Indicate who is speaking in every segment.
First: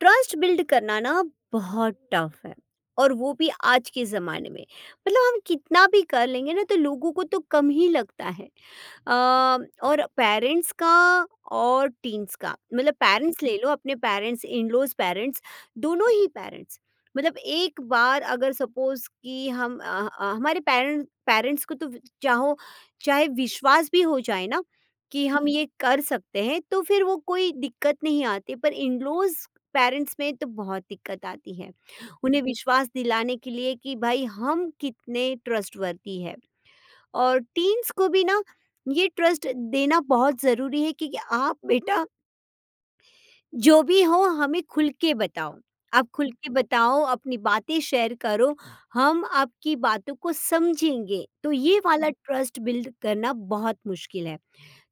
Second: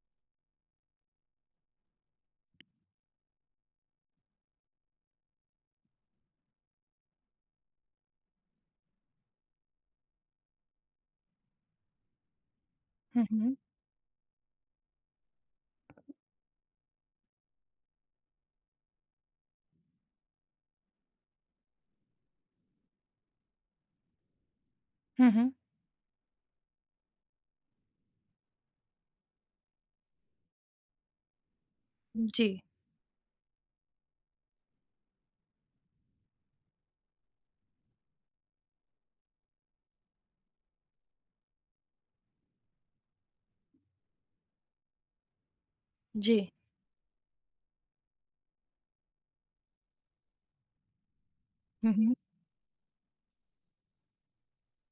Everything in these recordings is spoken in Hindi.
Speaker 1: ट्रस्ट बिल्ड करना ना बहुत टफ है। और वो भी आज के ज़माने में मतलब हम कितना भी कर लेंगे ना तो लोगों को तो कम ही लगता है। अ, और पेरेंट्स का और टीन्स का मतलब
Speaker 2: हुँ,
Speaker 1: पेरेंट्स ले
Speaker 2: हुँ।
Speaker 1: लो, अपने पेरेंट्स, इन लॉज पेरेंट्स, दोनों ही पेरेंट्स। मतलब एक बार अगर सपोज कि हम हमारे पेरेंट्स पेरेंट्स को तो चाहो, चाहे विश्वास भी हो जाए ना कि
Speaker 2: हुँ,
Speaker 1: हम
Speaker 2: हुँ।
Speaker 1: ये कर सकते हैं तो फिर वो कोई दिक्कत नहीं आती, पर इन लॉज पेरेंट्स में तो बहुत दिक्कत आती है। उन्हें
Speaker 2: जी,
Speaker 1: विश्वास दिलाने के लिए कि भाई हम कितने ट्रस्टवर्दी है। और टीन्स को भी ना ये ट्रस्ट देना बहुत ज़रूरी है कि आप बेटा जो भी हो हमें खुल के बताओ। आप खुल
Speaker 2: जी।
Speaker 1: के बताओ, अपनी बातें शेयर करो, हम आपकी बातों को समझेंगे। तो ये
Speaker 2: हुँ,
Speaker 1: वाला
Speaker 2: हुँ।
Speaker 1: ट्रस्ट बिल्ड करना बहुत मुश्किल है।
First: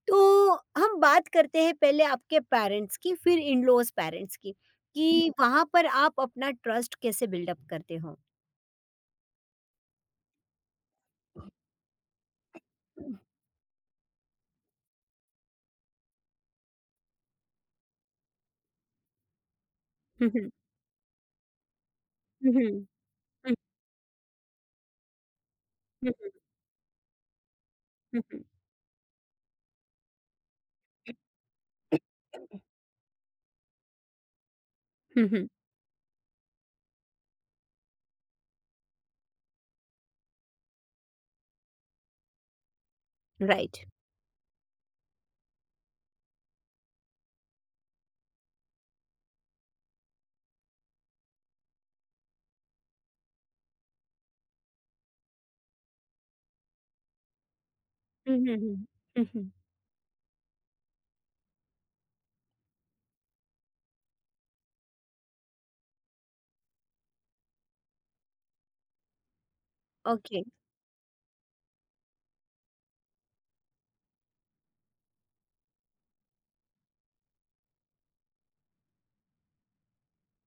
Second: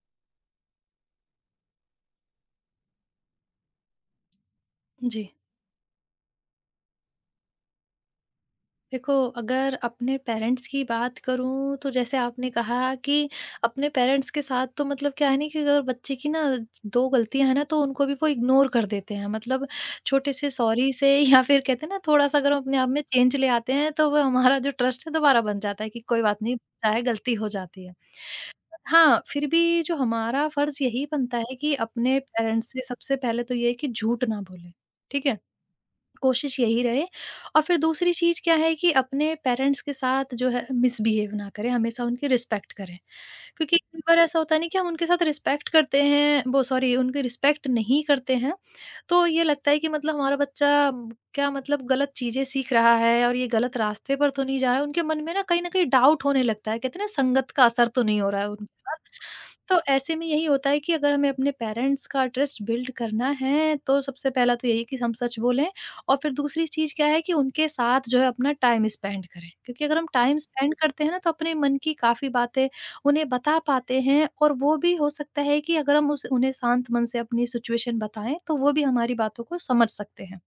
Speaker 1: तो हम बात करते हैं पहले आपके पेरेंट्स की, फिर इन लॉज पेरेंट्स की,
Speaker 2: जी।
Speaker 1: कि वहाँ पर आप अपना ट्रस्ट कैसे बिल्डअप करते हो।
Speaker 2: देखो, अगर अपने पेरेंट्स की बात करूँ तो जैसे आपने कहा कि अपने पेरेंट्स के साथ तो मतलब क्या है ना कि अगर बच्चे की ना 2 गलतियाँ हैं ना तो उनको भी वो इग्नोर कर देते हैं। मतलब छोटे से सॉरी से या फिर कहते हैं ना थोड़ा-सा अगर हम अपने आप में चेंज ले आते हैं तो वो हमारा जो ट्रस्ट है दोबारा बन जाता है कि कोई बात नहीं, चाहे गलती हो जाती है। हाँ, फिर भी जो हमारा फर्ज़ यही बनता है कि अपने पेरेंट्स से सबसे पहले तो ये है कि झूठ ना बोलें, ठीक है? कोशिश यही रहे, और फिर दूसरी चीज़ क्या है कि अपने पेरेंट्स के साथ जो है मिसबिहेव ना करें, हमेशा उनकी रिस्पेक्ट करें। क्योंकि
Speaker 1: राइट।
Speaker 2: कई बार ऐसा होता है ना कि हम उनके साथ रिस्पेक्ट करते हैं वो सॉरी उनकी रिस्पेक्ट नहीं करते हैं, तो ये लगता है कि मतलब हमारा बच्चा क्या मतलब गलत चीज़ें सीख रहा है और ये गलत रास्ते पर तो नहीं जा रहा है। उनके मन में ना कहीं न कहीं डाउट होने लगता है, कहते हैं ना संगत का असर तो नहीं हो रहा है उनके साथ। तो ऐसे में यही होता है कि अगर हमें अपने पेरेंट्स का ट्रस्ट बिल्ड करना है, तो सबसे पहला तो यही कि हम सच बोलें, और फिर दूसरी चीज़ क्या है कि उनके साथ जो है अपना टाइम स्पेंड करें। क्योंकि अगर हम टाइम
Speaker 1: ओके।
Speaker 2: स्पेंड करते हैं ना, तो अपने मन की काफ़ी बातें उन्हें बता पाते हैं और वो भी हो सकता है कि अगर हम उस उन्हें शांत मन से अपनी सिचुएशन बताएँ, तो वो भी हमारी बातों को समझ सकते हैं।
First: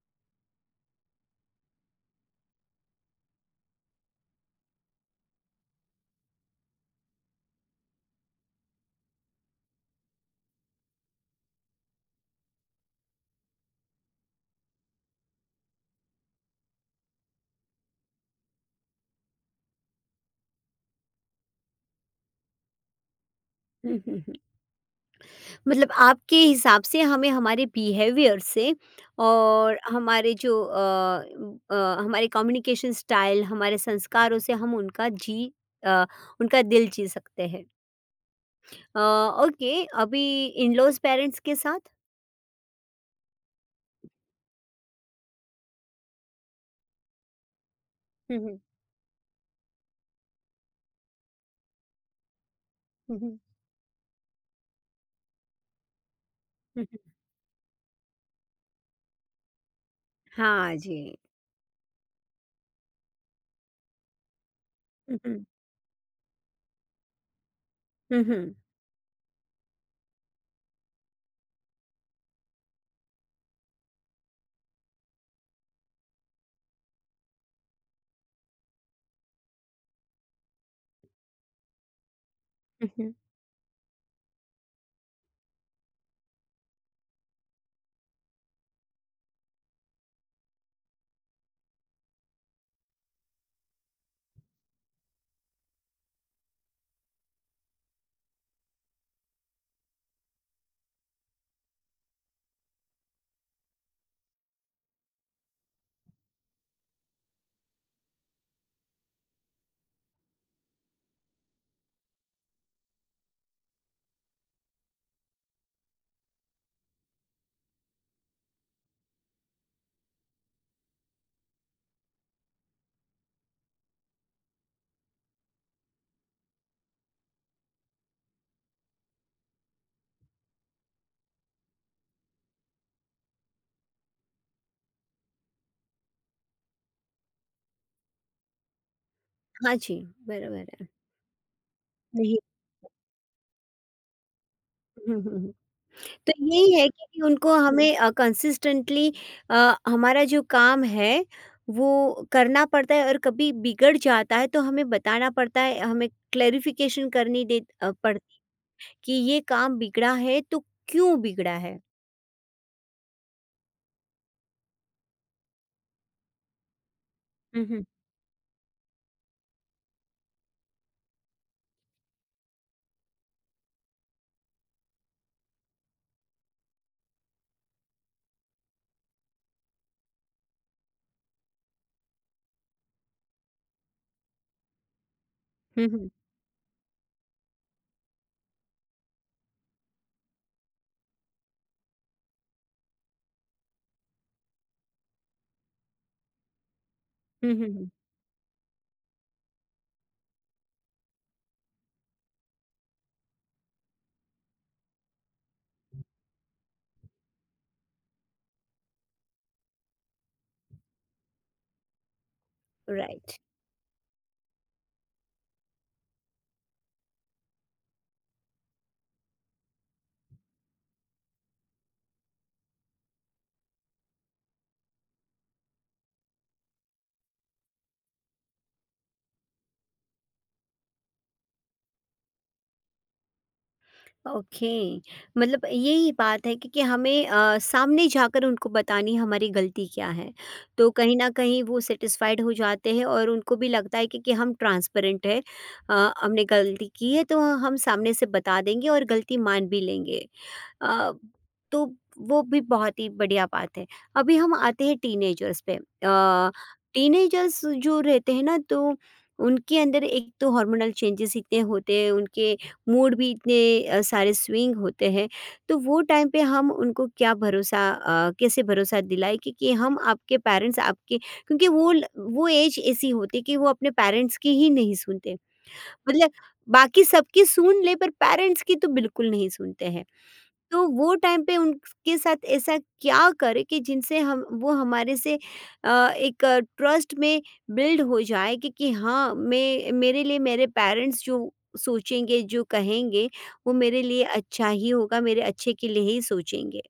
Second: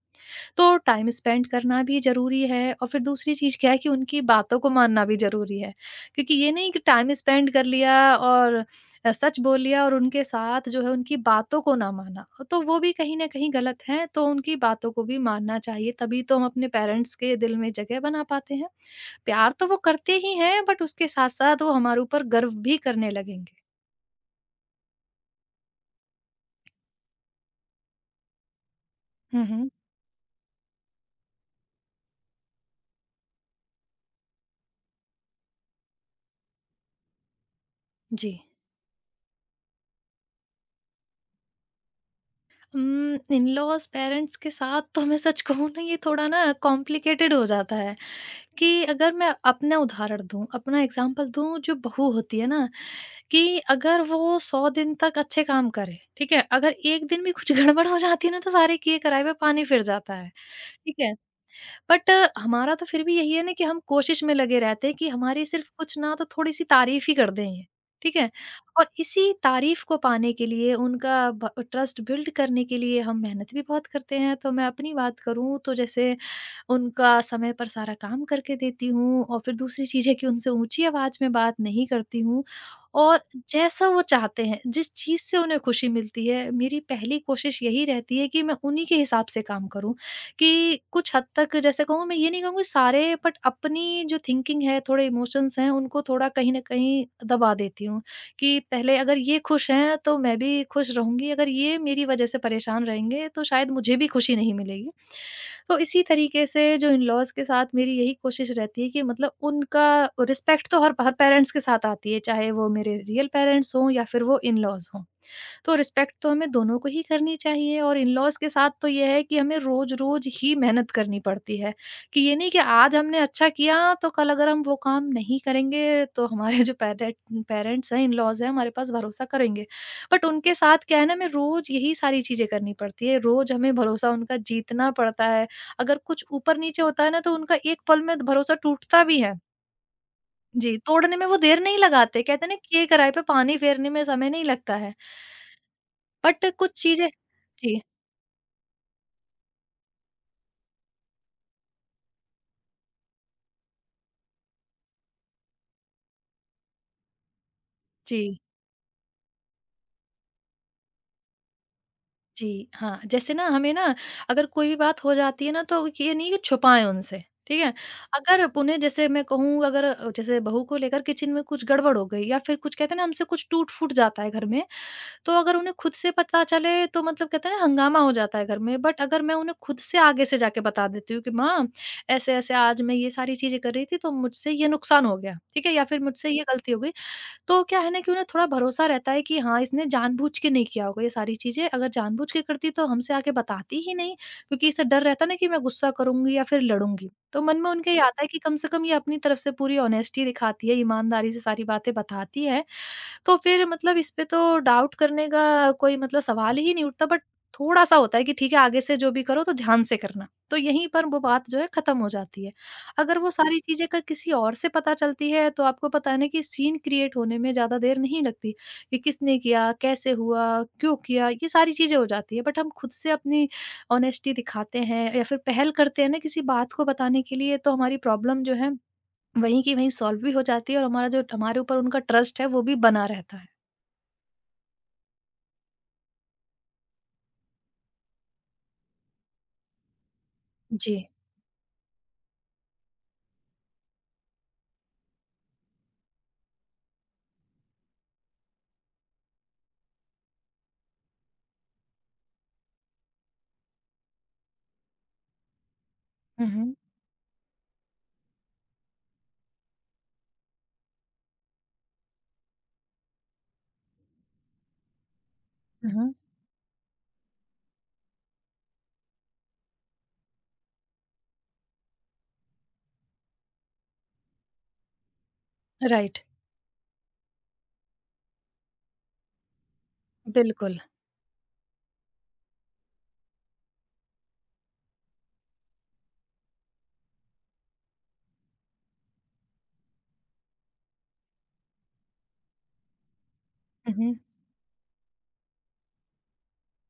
Speaker 2: तो टाइम स्पेंड करना भी ज़रूरी है, और फिर दूसरी चीज़ क्या है कि उनकी बातों को मानना भी ज़रूरी है। क्योंकि ये नहीं कि टाइम स्पेंड कर लिया और सच बोल लिया और उनके साथ जो है उनकी बातों को ना माना, तो वो भी कहीं न कहीं गलत है, तो उनकी बातों को भी मानना चाहिए, तभी तो हम अपने पेरेंट्स के दिल में जगह बना पाते हैं। प्यार तो वो करते ही हैं, बट उसके साथ-साथ वो हमारे ऊपर गर्व भी करने लगेंगे।
Speaker 1: मतलब आपके हिसाब से हमें हमारे बिहेवियर से
Speaker 2: हुँ, हुँ।
Speaker 1: और हमारे जो अ, हमारे कम्युनिकेशन स्टाइल, हमारे संस्कारों से हम उनका जी, अ, उनका दिल जी सकते हैं।
Speaker 2: जी।
Speaker 1: अ, ओके। अभी इन-लॉज़ पेरेंट्स के साथ?
Speaker 2: इन-लॉज़ पेरेंट्स के साथ तो मैं सच कहूँ ना ये थोड़ा ना कॉम्प्लिकेटेड हो जाता है।
Speaker 1: हुँ, हुँ,
Speaker 2: कि अगर मैं अपना उदाहरण दूँ, अपना एग्ज़ाम्पल दूँ, जो बहू होती है ना,
Speaker 1: हुँ, हुँ।
Speaker 2: कि अगर वो 100 दिन तक अच्छे काम करे, ठीक है? अगर
Speaker 1: हुँ, हुँ।
Speaker 2: 1 दिन भी कुछ गड़बड़ हो जाती है ना तो सारे किए कराए हुए पानी फिर जाता है,
Speaker 1: हाँ
Speaker 2: ठीक है?
Speaker 1: जी।
Speaker 2: बट हमारा तो फिर भी यही है ना कि हम कोशिश में लगे रहते हैं कि
Speaker 1: हुँ, हुँ,
Speaker 2: हमारी सिर्फ कुछ ना तो थोड़ी सी तारीफ ही कर दें ये, ठीक
Speaker 1: हुँ,
Speaker 2: है?
Speaker 1: हुँ,
Speaker 2: और इसी तारीफ को पाने के लिए, उनका ब ट्रस्ट बिल्ड करने के लिए हम मेहनत भी बहुत करते हैं। तो मैं अपनी बात करूँ तो जैसे उनका समय पर सारा काम करके देती हूँ, और फिर दूसरी चीज़ है कि उनसे ऊँची आवाज़ में बात नहीं करती हूँ,
Speaker 1: हुँ, हुँ।
Speaker 2: और जैसा वो चाहते हैं, जिस चीज़ से उन्हें खुशी मिलती है, मेरी पहली कोशिश यही रहती है कि मैं उन्हीं के हिसाब से काम करूँ। कि कुछ हद तक जैसे कहूँ, मैं ये नहीं कहूँगी सारे, बट अपनी जो थिंकिंग है, थोड़े इमोशंस हैं, उनको थोड़ा कहीं न कहीं दबा देती हूँ, कि पहले अगर ये खुश हैं तो मैं भी खुश रहूँगी, अगर ये मेरी वजह से परेशान रहेंगे तो शायद मुझे भी खुशी नहीं मिलेगी। तो इसी तरीके से जो इन-लॉज़ के साथ मेरी यही कोशिश रहती है कि मतलब उनका रिस्पेक्ट तो हर हर पेरेंट्स के साथ आती है, चाहे वो मेरे रियल पेरेंट्स हों या फिर वो इन-लॉज़ हों। तो रिस्पेक्ट तो हमें दोनों को ही करनी चाहिए, और इन-लॉज़ के साथ तो ये है कि हमें रोज़-रोज़ ही मेहनत करनी पड़ती है, कि ये नहीं कि आज हमने अच्छा किया तो कल अगर हम वो काम नहीं करेंगे तो हमारे जो पेरेंट्स हैं, इन-लॉज़ हैं, हमारे पास भरोसा करेंगे। बट उनके साथ क्या है ना, हमें रोज़ यही सारी चीज़ें करनी पड़ती है, रोज़ हमें भरोसा उनका जीतना पड़ता है। अगर कुछ ऊपर-नीचे होता है ना तो उनका एक पल में भरोसा टूटता भी है।
Speaker 1: हाँ जी, बराबर
Speaker 2: जी,
Speaker 1: है।
Speaker 2: तोड़ने में वो देर नहीं लगाते,
Speaker 1: नहीं।
Speaker 2: कहते हैं ना, "किए कराए पे पानी फेरने में समय नहीं लगता है।"
Speaker 1: हुँ, हुँ, हुँ। तो
Speaker 2: बट
Speaker 1: यही
Speaker 2: कुछ
Speaker 1: है
Speaker 2: चीज़ें।
Speaker 1: कि उनको
Speaker 2: जी।
Speaker 1: हमें कंसिस्टेंटली हमारा जो काम है वो करना पड़ता है। और कभी बिगड़ जाता है तो हमें बताना पड़ता है, हमें क्लेरिफ़िकेशन करनी दे पड़ती
Speaker 2: जी।
Speaker 1: कि ये काम बिगड़ा है तो क्यों बिगड़ा है?
Speaker 2: जी, हाँ, जैसे ना हमें ना, अगर कोई भी बात हो जाती है ना तो ये नहीं कि छुपाएँ उनसे, ठीक
Speaker 1: हुँ,
Speaker 2: है?
Speaker 1: हुँ,
Speaker 2: अगर उन्हें जैसे मैं कहूँ, अगर जैसे बहू को लेकर किचन में कुछ गड़बड़ हो गई या फिर कुछ, कहते हैं ना, हमसे कुछ टूट-फूट जाता है घर में, तो अगर उन्हें खुद से पता चले तो मतलब कहते हैं ना हंगामा हो जाता है घर में। बट अगर मैं उन्हें खुद से आगे से जाके बता देती हूँ कि माँ ऐसे-ऐसे आज मैं ये सारी चीज़ें कर रही थी तो मुझसे ये नुकसान हो गया, ठीक है? या
Speaker 1: हुँ,
Speaker 2: फिर
Speaker 1: हुँ,
Speaker 2: मुझसे ये गलती हो गई। तो क्या है ना कि उन्हें थोड़ा भरोसा रहता है कि हाँ, इसने जानबूझ के नहीं किया होगा ये सारी चीज़ें, अगर जानबूझ के करती तो हमसे आके बताती ही नहीं, क्योंकि इसे डर रहता है ना कि मैं गुस्सा करूँगी या फिर लड़ूँगी। तो
Speaker 1: हुँ,
Speaker 2: मन
Speaker 1: हुँ,
Speaker 2: में
Speaker 1: हुँ।
Speaker 2: उनके ये आता है कि कम से कम ये अपनी तरफ से पूरी ऑनेस्टी दिखाती है, ईमानदारी से सारी बातें बताती है, तो फिर मतलब इस पे तो डाउट करने का कोई मतलब, सवाल ही नहीं उठता। बट थोड़ा-सा होता है कि ठीक है, आगे से जो भी करो तो ध्यान से करना। तो यहीं पर वो बात जो है ख़त्म हो जाती है। अगर वो
Speaker 1: राइट।
Speaker 2: सारी चीज़ें का किसी और से पता चलती है तो आपको पता है ना कि सीन क्रिएट होने में ज़्यादा देर नहीं लगती, कि किसने किया, कैसे हुआ, क्यों किया, ये सारी चीज़ें हो जाती है। बट हम खुद से अपनी ऑनेस्टी दिखाते हैं या फिर पहल करते हैं ना किसी बात को बताने के लिए, तो हमारी प्रॉब्लम जो है वहीं की वहीं सॉल्व भी हो जाती है, और हमारा जो, हमारे ऊपर उनका ट्रस्ट है, वो भी बना रहता है।
Speaker 1: ओके। मतलब यही बात है कि हमें सामने जाकर उनको बतानी हमारी गलती क्या है। तो
Speaker 2: जी।
Speaker 1: कहीं ना कहीं वो सेटिस्फाइड हो जाते हैं और उनको भी लगता है कि हम ट्रांसपेरेंट है। हमने गलती की है तो हम सामने से बता देंगे और गलती मान भी लेंगे। अ, तो वो भी बहुत ही बढ़िया बात है। अभी हम आते हैं टीनेजर्स पे।
Speaker 2: हुँ, हुँ।
Speaker 1: टीनेजर्स जो रहते हैं ना तो उनके अंदर एक तो हार्मोनल चेंजेस इतने होते हैं, उनके मूड भी इतने सारे स्विंग होते हैं। तो
Speaker 2: हुँ,
Speaker 1: वो
Speaker 2: हुँ।
Speaker 1: टाइम पे हम उनको क्या भरोसा कैसे भरोसा दिलाए कि हम आपके पेरेंट्स आपके, क्योंकि वो वो एज ऐसी होती है कि वो अपने पेरेंट्स की ही नहीं सुनते।
Speaker 2: राइट,
Speaker 1: मतलब बाकी सबकी सुन ले पर पेरेंट्स की तो बिल्कुल नहीं सुनते हैं।
Speaker 2: बिल्कुल।
Speaker 1: तो वो टाइम पे उनके साथ ऐसा क्या करें कि जिनसे हम वो हमारे से अ, एक ट्रस्ट में बिल्ड हो जाए कि हाँ मैं मेरे लिए मेरे पेरेंट्स जो सोचेंगे जो कहेंगे वो
Speaker 2: हुँ,
Speaker 1: मेरे
Speaker 2: हुँ।
Speaker 1: लिए अच्छा ही होगा, मेरे अच्छे के लिए ही सोचेंगे।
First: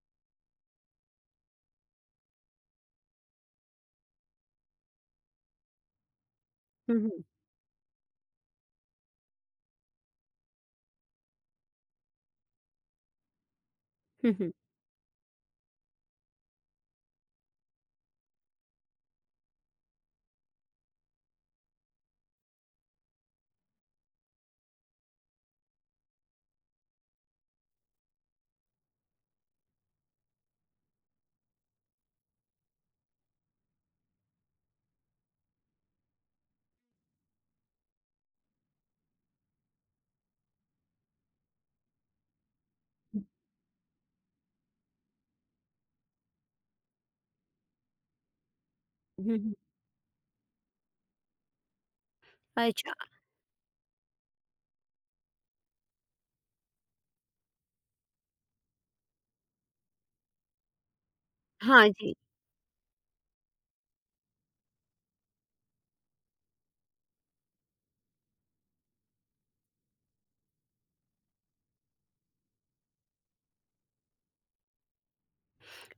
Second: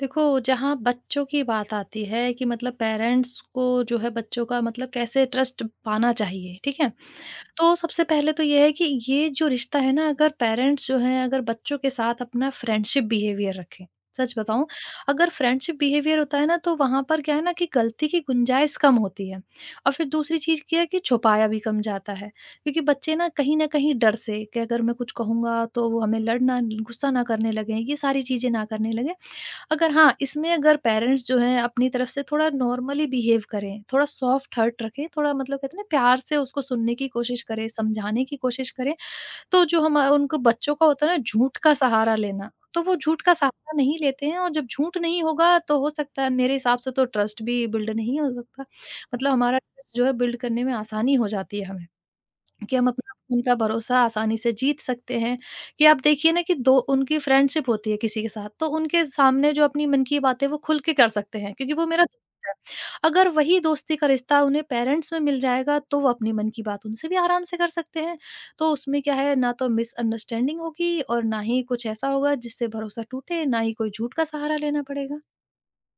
Speaker 2: देखो, जहाँ बच्चों की बात आती है कि मतलब पेरेंट्स को जो है बच्चों का मतलब कैसे ट्रस्ट पाना चाहिए, ठीक है?
Speaker 1: हुँ, हुँ।
Speaker 2: तो सबसे पहले तो ये है कि ये जो रिश्ता है ना, अगर पेरेंट्स जो हैं, अगर बच्चों के साथ अपना फ्रेंडशिप बिहेवियर रखें, सच
Speaker 1: हुँ, हुँ।
Speaker 2: बताऊं, अगर फ्रेंडशिप बिहेवियर होता है ना, तो वहां पर क्या है ना कि गलती की गुंजाइश कम होती है, और फिर दूसरी चीज क्या है कि छुपाया भी कम जाता है, क्योंकि बच्चे ना कहीं डर से कि अगर मैं कुछ कहूंगा तो वो हमें लड़ना, गुस्सा ना करने लगे, ये सारी चीजें ना करने लगे। अगर हाँ, इसमें अगर पेरेंट्स जो हैं अपनी तरफ से थोड़ा नॉर्मली बिहेव करें, थोड़ा सॉफ्ट हर्ट रखें, थोड़ा मतलब कहते हैं ना, प्यार से उसको सुनने की कोशिश करें, समझाने की कोशिश करें, तो जो हमा उनको बच्चों का होता है ना झूठ का सहारा लेना, तो वो झूठ का सहारा नहीं लेते हैं, और जब झूठ नहीं होगा तो हो सकता है मेरे हिसाब से तो ट्रस्ट भी बिल्ड नहीं हो सकता। मतलब
Speaker 1: हुँ, हुँ।
Speaker 2: हमारा ट्रस्ट जो है बिल्ड करने में आसानी हो जाती है हमें। कि हम
Speaker 1: अच्छा,
Speaker 2: अपना, उनका भरोसा आसानी से जीत सकते हैं, कि आप देखिए ना कि दो उनकी फ्रेंडशिप होती है किसी के साथ, तो उनके सामने जो अपनी मन की बात है वो खुल के कर सकते हैं, क्योंकि वो
Speaker 1: हाँ
Speaker 2: मेरा
Speaker 1: जी।
Speaker 2: दोस्त है। अगर वही दोस्ती का रिश्ता उन्हें पेरेंट्स में मिल जाएगा तो वो अपने मन की बात उनसे भी आराम से कर सकते हैं। तो उसमें क्या है ना, तो मिसअंडरस्टैंडिंग होगी और ना ही कुछ ऐसा होगा जिससे भरोसा टूटे, ना ही कोई झूठ का सहारा लेना पड़ेगा।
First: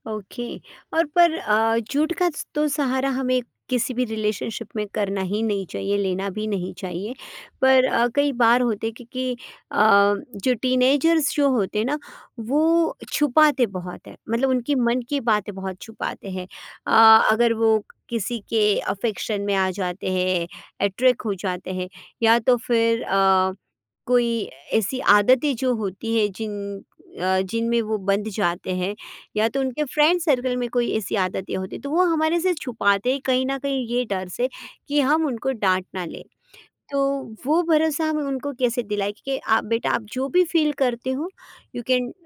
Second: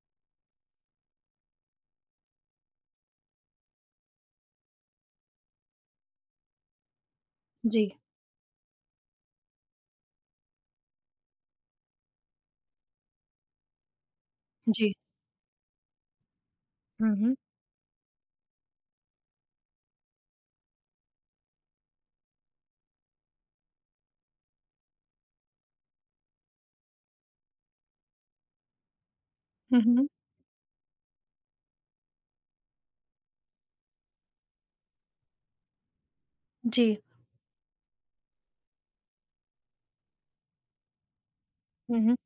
Speaker 1: ओके। और पर झूठ का तो सहारा हमें किसी भी रिलेशनशिप में करना ही नहीं चाहिए, लेना भी नहीं चाहिए।
Speaker 2: जी,
Speaker 1: पर कई बार होते कि अ, जो टीनेजर्स जो होते ना वो छुपाते बहुत है, मतलब उनकी
Speaker 2: जी।
Speaker 1: मन की बातें बहुत छुपाते हैं।
Speaker 2: हुँ, हुँ।
Speaker 1: अगर वो किसी के अफेक्शन में आ जाते हैं, अट्रैक्ट हो जाते हैं, या तो फिर कोई ऐसी आदतें जो होती है जिनमें वो बंध जाते हैं, या तो
Speaker 2: हुँ,
Speaker 1: उनके
Speaker 2: हुँ।
Speaker 1: फ्रेंड सर्कल में कोई ऐसी आदतें होती तो वो हमारे से छुपाते हैं कहीं ना कहीं ये डर से कि हम उनको डांट ना लें।
Speaker 2: जी।
Speaker 1: तो वो भरोसा हम उनको कैसे दिलाए कि आप बेटा आप जो भी फील करते हो you
Speaker 2: hmm,
Speaker 1: can
Speaker 2: hmm.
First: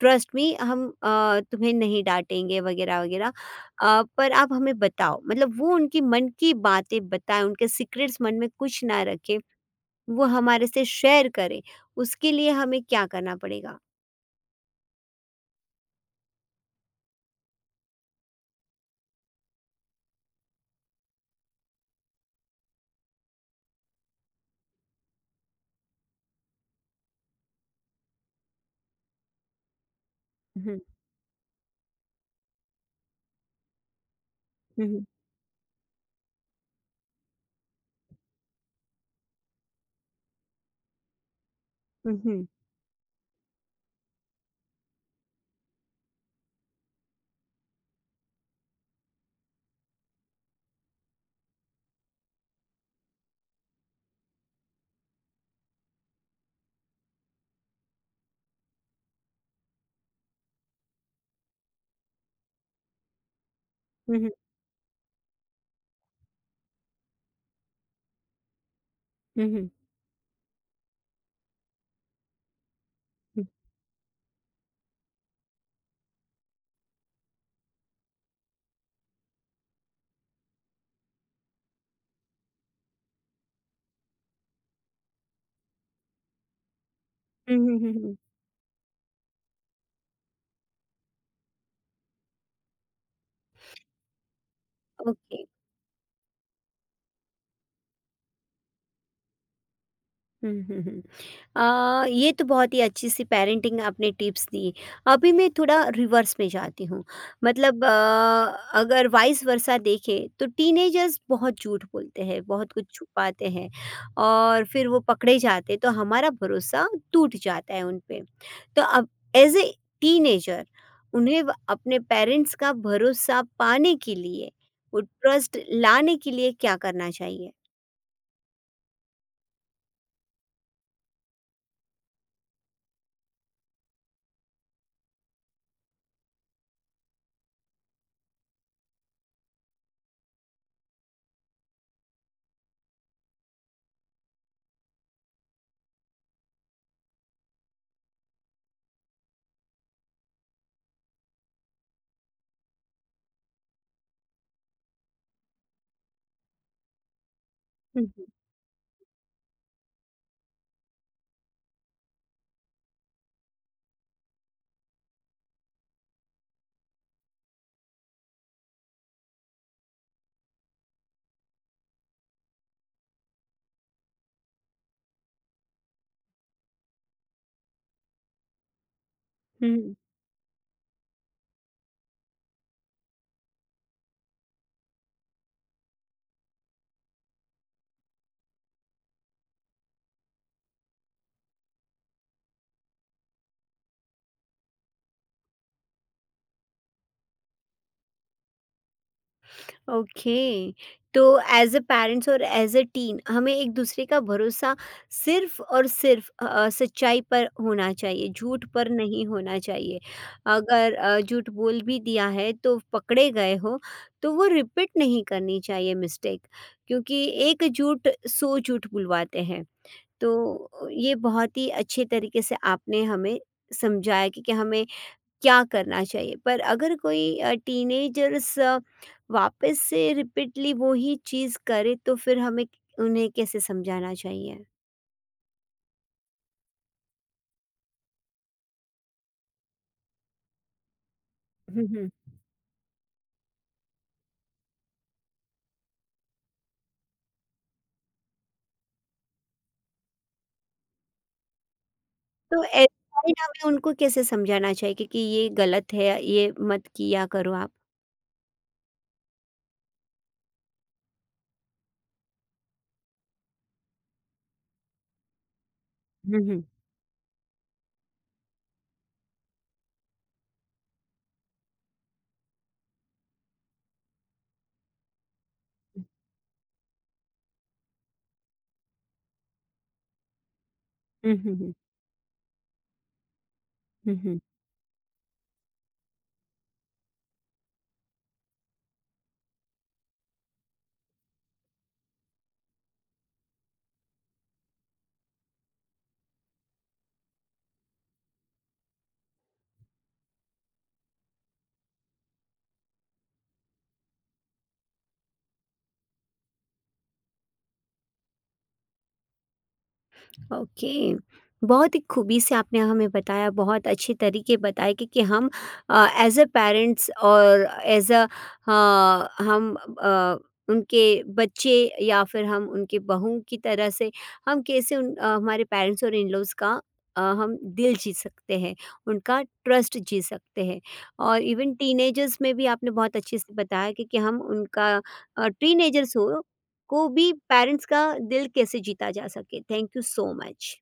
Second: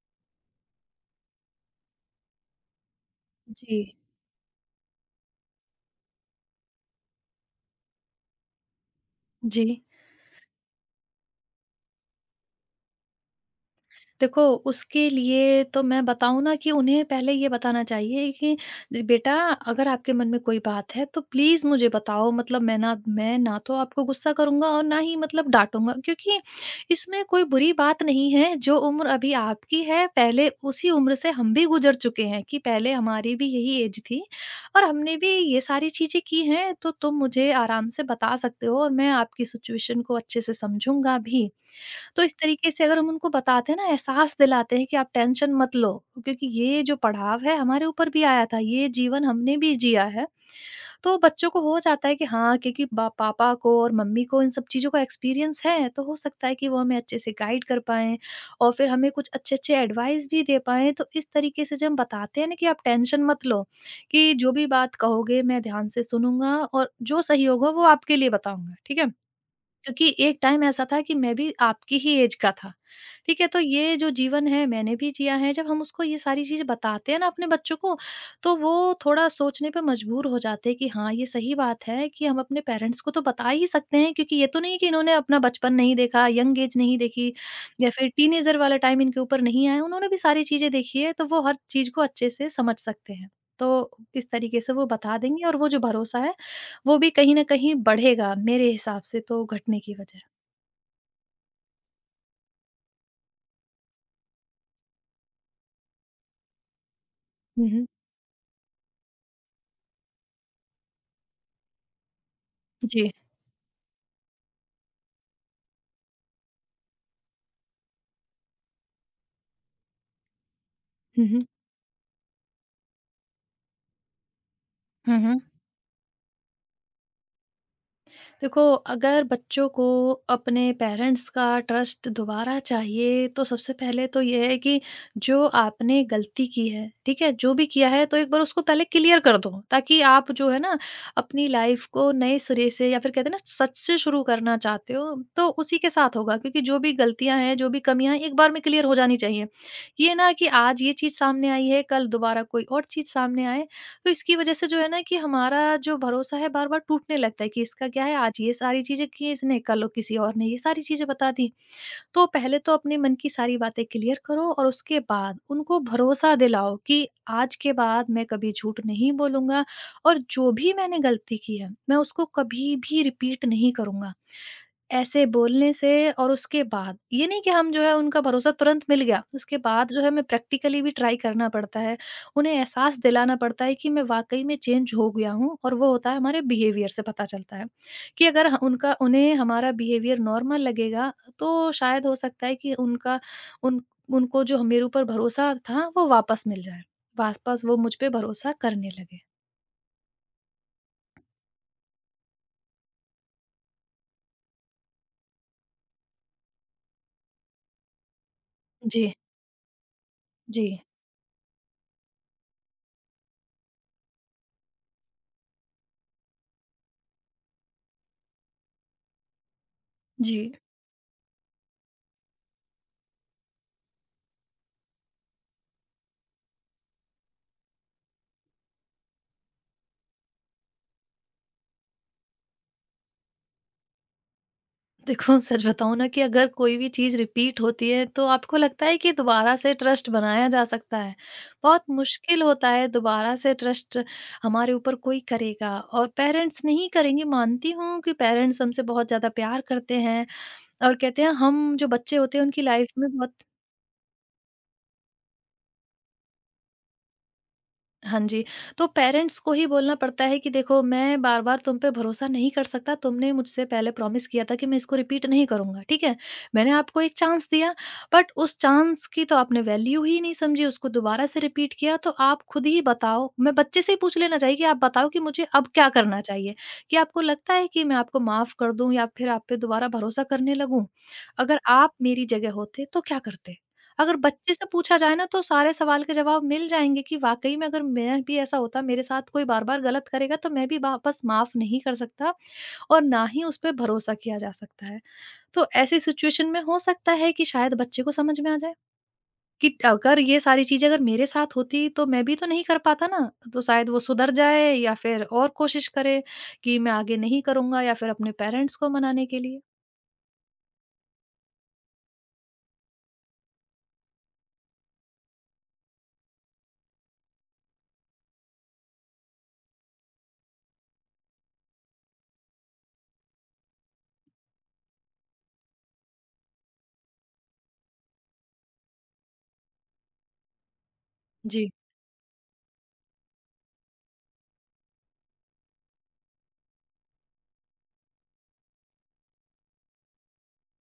Speaker 1: Trust me, हम तुम्हें नहीं डांटेंगे वगैरह वगैरह।
Speaker 2: जी,
Speaker 1: पर आप हमें बताओ, मतलब वो उनकी मन की बातें बताएं, उनके सीक्रेट्स मन में कुछ ना रखें,
Speaker 2: जी।
Speaker 1: वो हमारे से शेयर करें, उसके लिए हमें क्या करना पड़ेगा।
Speaker 2: देखो, उसके लिए तो मैं बताऊँ ना कि उन्हें पहले ये बताना चाहिए कि बेटा, अगर आपके मन में कोई बात है तो प्लीज़ मुझे बताओ, मतलब मैं ना तो आपको गुस्सा करूँगा और ना ही मतलब डाँटूँगा, क्योंकि इसमें कोई बुरी बात नहीं है। जो उम्र अभी आपकी है, पहले
Speaker 1: हम्म।
Speaker 2: उसी उम्र से हम भी गुज़र चुके हैं, कि पहले हमारी भी यही ऐज थी, और
Speaker 1: हम्म,
Speaker 2: हमने भी ये सारी चीज़ें की हैं। तो तुम मुझे आराम से बता सकते हो, और मैं आपकी सिचुएशन को अच्छे से समझूँगा भी।
Speaker 1: हम्म।
Speaker 2: तो इस
Speaker 1: हम्म,
Speaker 2: तरीके से अगर हम उनको बताते हैं ना, एहसास दिलाते हैं कि आप टेंशन मत लो, क्योंकि ये जो पड़ाव है, हमारे ऊपर भी आया था, ये जीवन हमने भी जिया है। तो बच्चों को हो जाता है कि हाँ, क्योंकि बा पापा को और मम्मी को इन सब चीज़ों का एक्सपीरियंस है, तो हो सकता है कि वो हमें अच्छे से गाइड कर पाएँ और फिर हमें कुछ अच्छे-अच्छे एडवाइस भी दे पाएँ। तो इस तरीके से जब हम बताते हैं ना कि आप टेंशन मत लो,
Speaker 1: हम्म।
Speaker 2: कि जो भी बात कहोगे मैं ध्यान से सुनूँगा और जो सही होगा वो आपके लिए बताऊँगा, ठीक है?
Speaker 1: हम्म, हम्म।
Speaker 2: क्योंकि एक टाइम ऐसा था कि मैं भी आपकी ही ऐज का था, ठीक है? तो ये जो जीवन है मैंने भी जिया है, जब हम उसको ये सारी चीज़ें बताते हैं ना अपने बच्चों को, तो वो थोड़ा सोचने पे मजबूर हो जाते हैं कि हाँ, ये सही बात है कि हम अपने पेरेंट्स को तो बता ही सकते हैं क्योंकि ये तो नहीं है कि इन्होंने अपना बचपन नहीं देखा, यंग ऐज नहीं देखी
Speaker 1: हुँ, हुँ,
Speaker 2: या
Speaker 1: हुँ,
Speaker 2: फिर
Speaker 1: हुँ।
Speaker 2: टीनेजर वाला टाइम इनके ऊपर नहीं आया, उन्होंने भी सारी चीज़ें देखी है, तो वो हर चीज़ को अच्छे से समझ सकते हैं। तो इस तरीके से वो बता
Speaker 1: ओके।
Speaker 2: देंगे और वो जो भरोसा है वो भी कहीं न कहीं बढ़ेगा मेरे हिसाब से तो घटने की वजह।
Speaker 1: हुँ, हुँ, हुँ। ये तो बहुत ही अच्छी-सी पेरेंटिंग आपने टिप्स दी। अभी मैं थोड़ा रिवर्स में जाती हूँ।
Speaker 2: हुँ,
Speaker 1: मतलब
Speaker 2: हुँ।
Speaker 1: अगर वाइस वर्सा देखें तो टीनेजर्स बहुत झूठ बोलते हैं, बहुत कुछ
Speaker 2: जी।
Speaker 1: छुपाते हैं, और फिर वो पकड़े जाते हैं तो हमारा भरोसा टूट जाता है उन पे। तो अब एज़ अ टीनेजर उन्हें
Speaker 2: हुँ,
Speaker 1: व अपने पेरेंट्स का भरोसा पाने के लिए, वो
Speaker 2: हुँ।
Speaker 1: ट्रस्ट लाने के लिए क्या करना चाहिए?
Speaker 2: देखो, अगर बच्चों को अपने पेरेंट्स का ट्रस्ट दोबारा चाहिए, तो सबसे पहले तो ये है कि जो आपने गलती की है, ठीक है? जो भी किया है, तो एक बार उसको पहले क्लियर कर दो, ताकि आप जो है ना, अपनी लाइफ़ को नए सिरे से या फिर कहते हैं ना, सच से शुरू करना चाहते हो, तो उसी के साथ होगा क्योंकि जो भी गलतियाँ हैं, जो भी कमियाँ हैं, एक बार में क्लियर हो जानी चाहिए। ये ना कि आज ये चीज़ सामने आई है, कल दोबारा कोई और चीज़ सामने आए, तो इसकी वजह से जो है ना कि हमारा जो भरोसा है बार-बार टूटने लगता है कि इसका
Speaker 1: हुँ,
Speaker 2: क्या है
Speaker 1: हुँ।
Speaker 2: आज ये सारी चीज़ें की इसने, कल किसी और ने ये सारी चीज़ें बता दी। तो पहले तो अपने मन की सारी बातें क्लियर करो और उसके बाद उनको भरोसा दिलाओ कि आज के बाद मैं कभी झूठ नहीं बोलूँगा और जो भी मैंने गलती की है, मैं उसको कभी भी रिपीट नहीं करूँगा। ऐसे बोलने से और उसके बाद ये नहीं कि हम जो है उनका भरोसा तुरंत मिल गया, उसके
Speaker 1: हुँ,
Speaker 2: बाद
Speaker 1: हुँ।
Speaker 2: जो है हमें प्रैक्टिकली भी ट्राई करना पड़ता है। उन्हें एहसास दिलाना पड़ता है कि मैं वाक़ई में चेंज हो गया हूँ और वो होता है हमारे बिहेवियर से पता चलता है, कि अगर ह उनका उन्हें हमारा बिहेवियर नॉर्मल लगेगा तो शायद हो सकता है कि उनका उन उनको जो मेरे ऊपर भरोसा था वो वापस मिल जाए। वापस वो मुझ पे भरोसा करने लगे।
Speaker 1: ओके। तो एज अ पेरेंट्स और एज अ टीन हमें एक दूसरे का भरोसा सिर्फ और सिर्फ सच्चाई पर होना चाहिए, झूठ पर
Speaker 2: जी,
Speaker 1: नहीं होना चाहिए।
Speaker 2: जी,
Speaker 1: अगर झूठ बोल भी दिया है, तो पकड़े गए हो तो वो रिपीट नहीं करनी चाहिए मिस्टेक, क्योंकि एक झूठ सौ झूठ बुलवाते हैं।
Speaker 2: जी।
Speaker 1: तो ये बहुत ही अच्छे तरीके से आपने हमें समझाया कि हमें क्या करना चाहिए। पर अगर कोई टीनेजर्स वापस से रिपीटली वो ही चीज़ करे तो फिर हमें उन्हें कैसे समझाना चाहिए?
Speaker 2: देखो, सच बताऊँ ना कि अगर कोई भी चीज़ रिपीट होती है तो आपको लगता है कि दोबारा से ट्रस्ट बनाया जा सकता है। बहुत
Speaker 1: हुँ, हुं।
Speaker 2: मुश्किल होता है दोबारा से ट्रस्ट हमारे ऊपर कोई करेगा और पेरेंट्स नहीं करेंगे, मानती हूँ कि पेरेंट्स हमसे बहुत ज़्यादा प्यार करते हैं और कहते हैं हम जो बच्चे होते हैं
Speaker 1: तो
Speaker 2: उनकी
Speaker 1: ऐसे
Speaker 2: लाइफ में
Speaker 1: में
Speaker 2: बहुत।
Speaker 1: हमें उनको कैसे समझाना चाहिए, क्योंकि ये गलत है, ये मत किया करो आप?
Speaker 2: हाँ जी, तो पेरेंट्स को ही बोलना पड़ता है कि देखो, मैं बार-बार तुम पे भरोसा नहीं कर सकता, तुमने मुझसे पहले प्रॉमिस किया था कि मैं इसको रिपीट नहीं करूँगा, ठीक है?
Speaker 1: हुँ, हुँ।
Speaker 2: मैंने आपको एक चांस दिया, बट उस चांस की तो आपने वैल्यू ही नहीं समझी, उसको दोबारा से रिपीट किया, तो आप खुद ही बताओ, मैं बच्चे से ही पूछ लेना चाहिए कि आप बताओ कि मुझे अब क्या करना चाहिए? क्या आपको लगता है कि मैं आपको माफ़ कर दूँ या फिर आप पे दोबारा भरोसा करने लगूँ?
Speaker 1: हुँ, हुँ,
Speaker 2: अगर
Speaker 1: हुँ।
Speaker 2: आप मेरी जगह होते तो क्या करते?
Speaker 1: हुँ,
Speaker 2: अगर
Speaker 1: हुँ।
Speaker 2: बच्चे से पूछा जाए ना तो सारे सवाल के जवाब मिल जाएँगे कि वाक़ई में अगर मैं भी ऐसा होता, मेरे साथ कोई बार-बार गलत करेगा तो मैं भी वापस माफ़ नहीं कर सकता और ना ही उस पे भरोसा किया जा सकता है। तो ऐसी सिचुएशन में हो सकता है कि शायद बच्चे को समझ में आ जाए कि अगर ये सारी चीज़ें अगर मेरे साथ होती तो मैं भी तो नहीं कर पाता ना। तो शायद वो सुधर जाए या फिर और कोशिश करे कि मैं आगे नहीं करूँगा या फिर अपने पेरेंट्स को मनाने के लिए।
Speaker 1: ओके। बहुत ही खूबी से आपने हमें बताया, बहुत अच्छे तरीके बताए कि हम एज़ अ पेरेंट्स और एज़ अ हम अ, उनके बच्चे या फिर हम उनके बहू की तरह से हम कैसे हमारे पेरेंट्स और इन-लॉज़ का हम दिल जीत सकते हैं, उनका ट्रस्ट जीत सकते हैं। और
Speaker 2: जी।
Speaker 1: इवन टीनेजर्स में भी आपने बहुत अच्छे से बताया कि हम उनका टीनेजर्स हो को भी पेरेंट्स का दिल कैसे जीता जा सके। Thank you so much.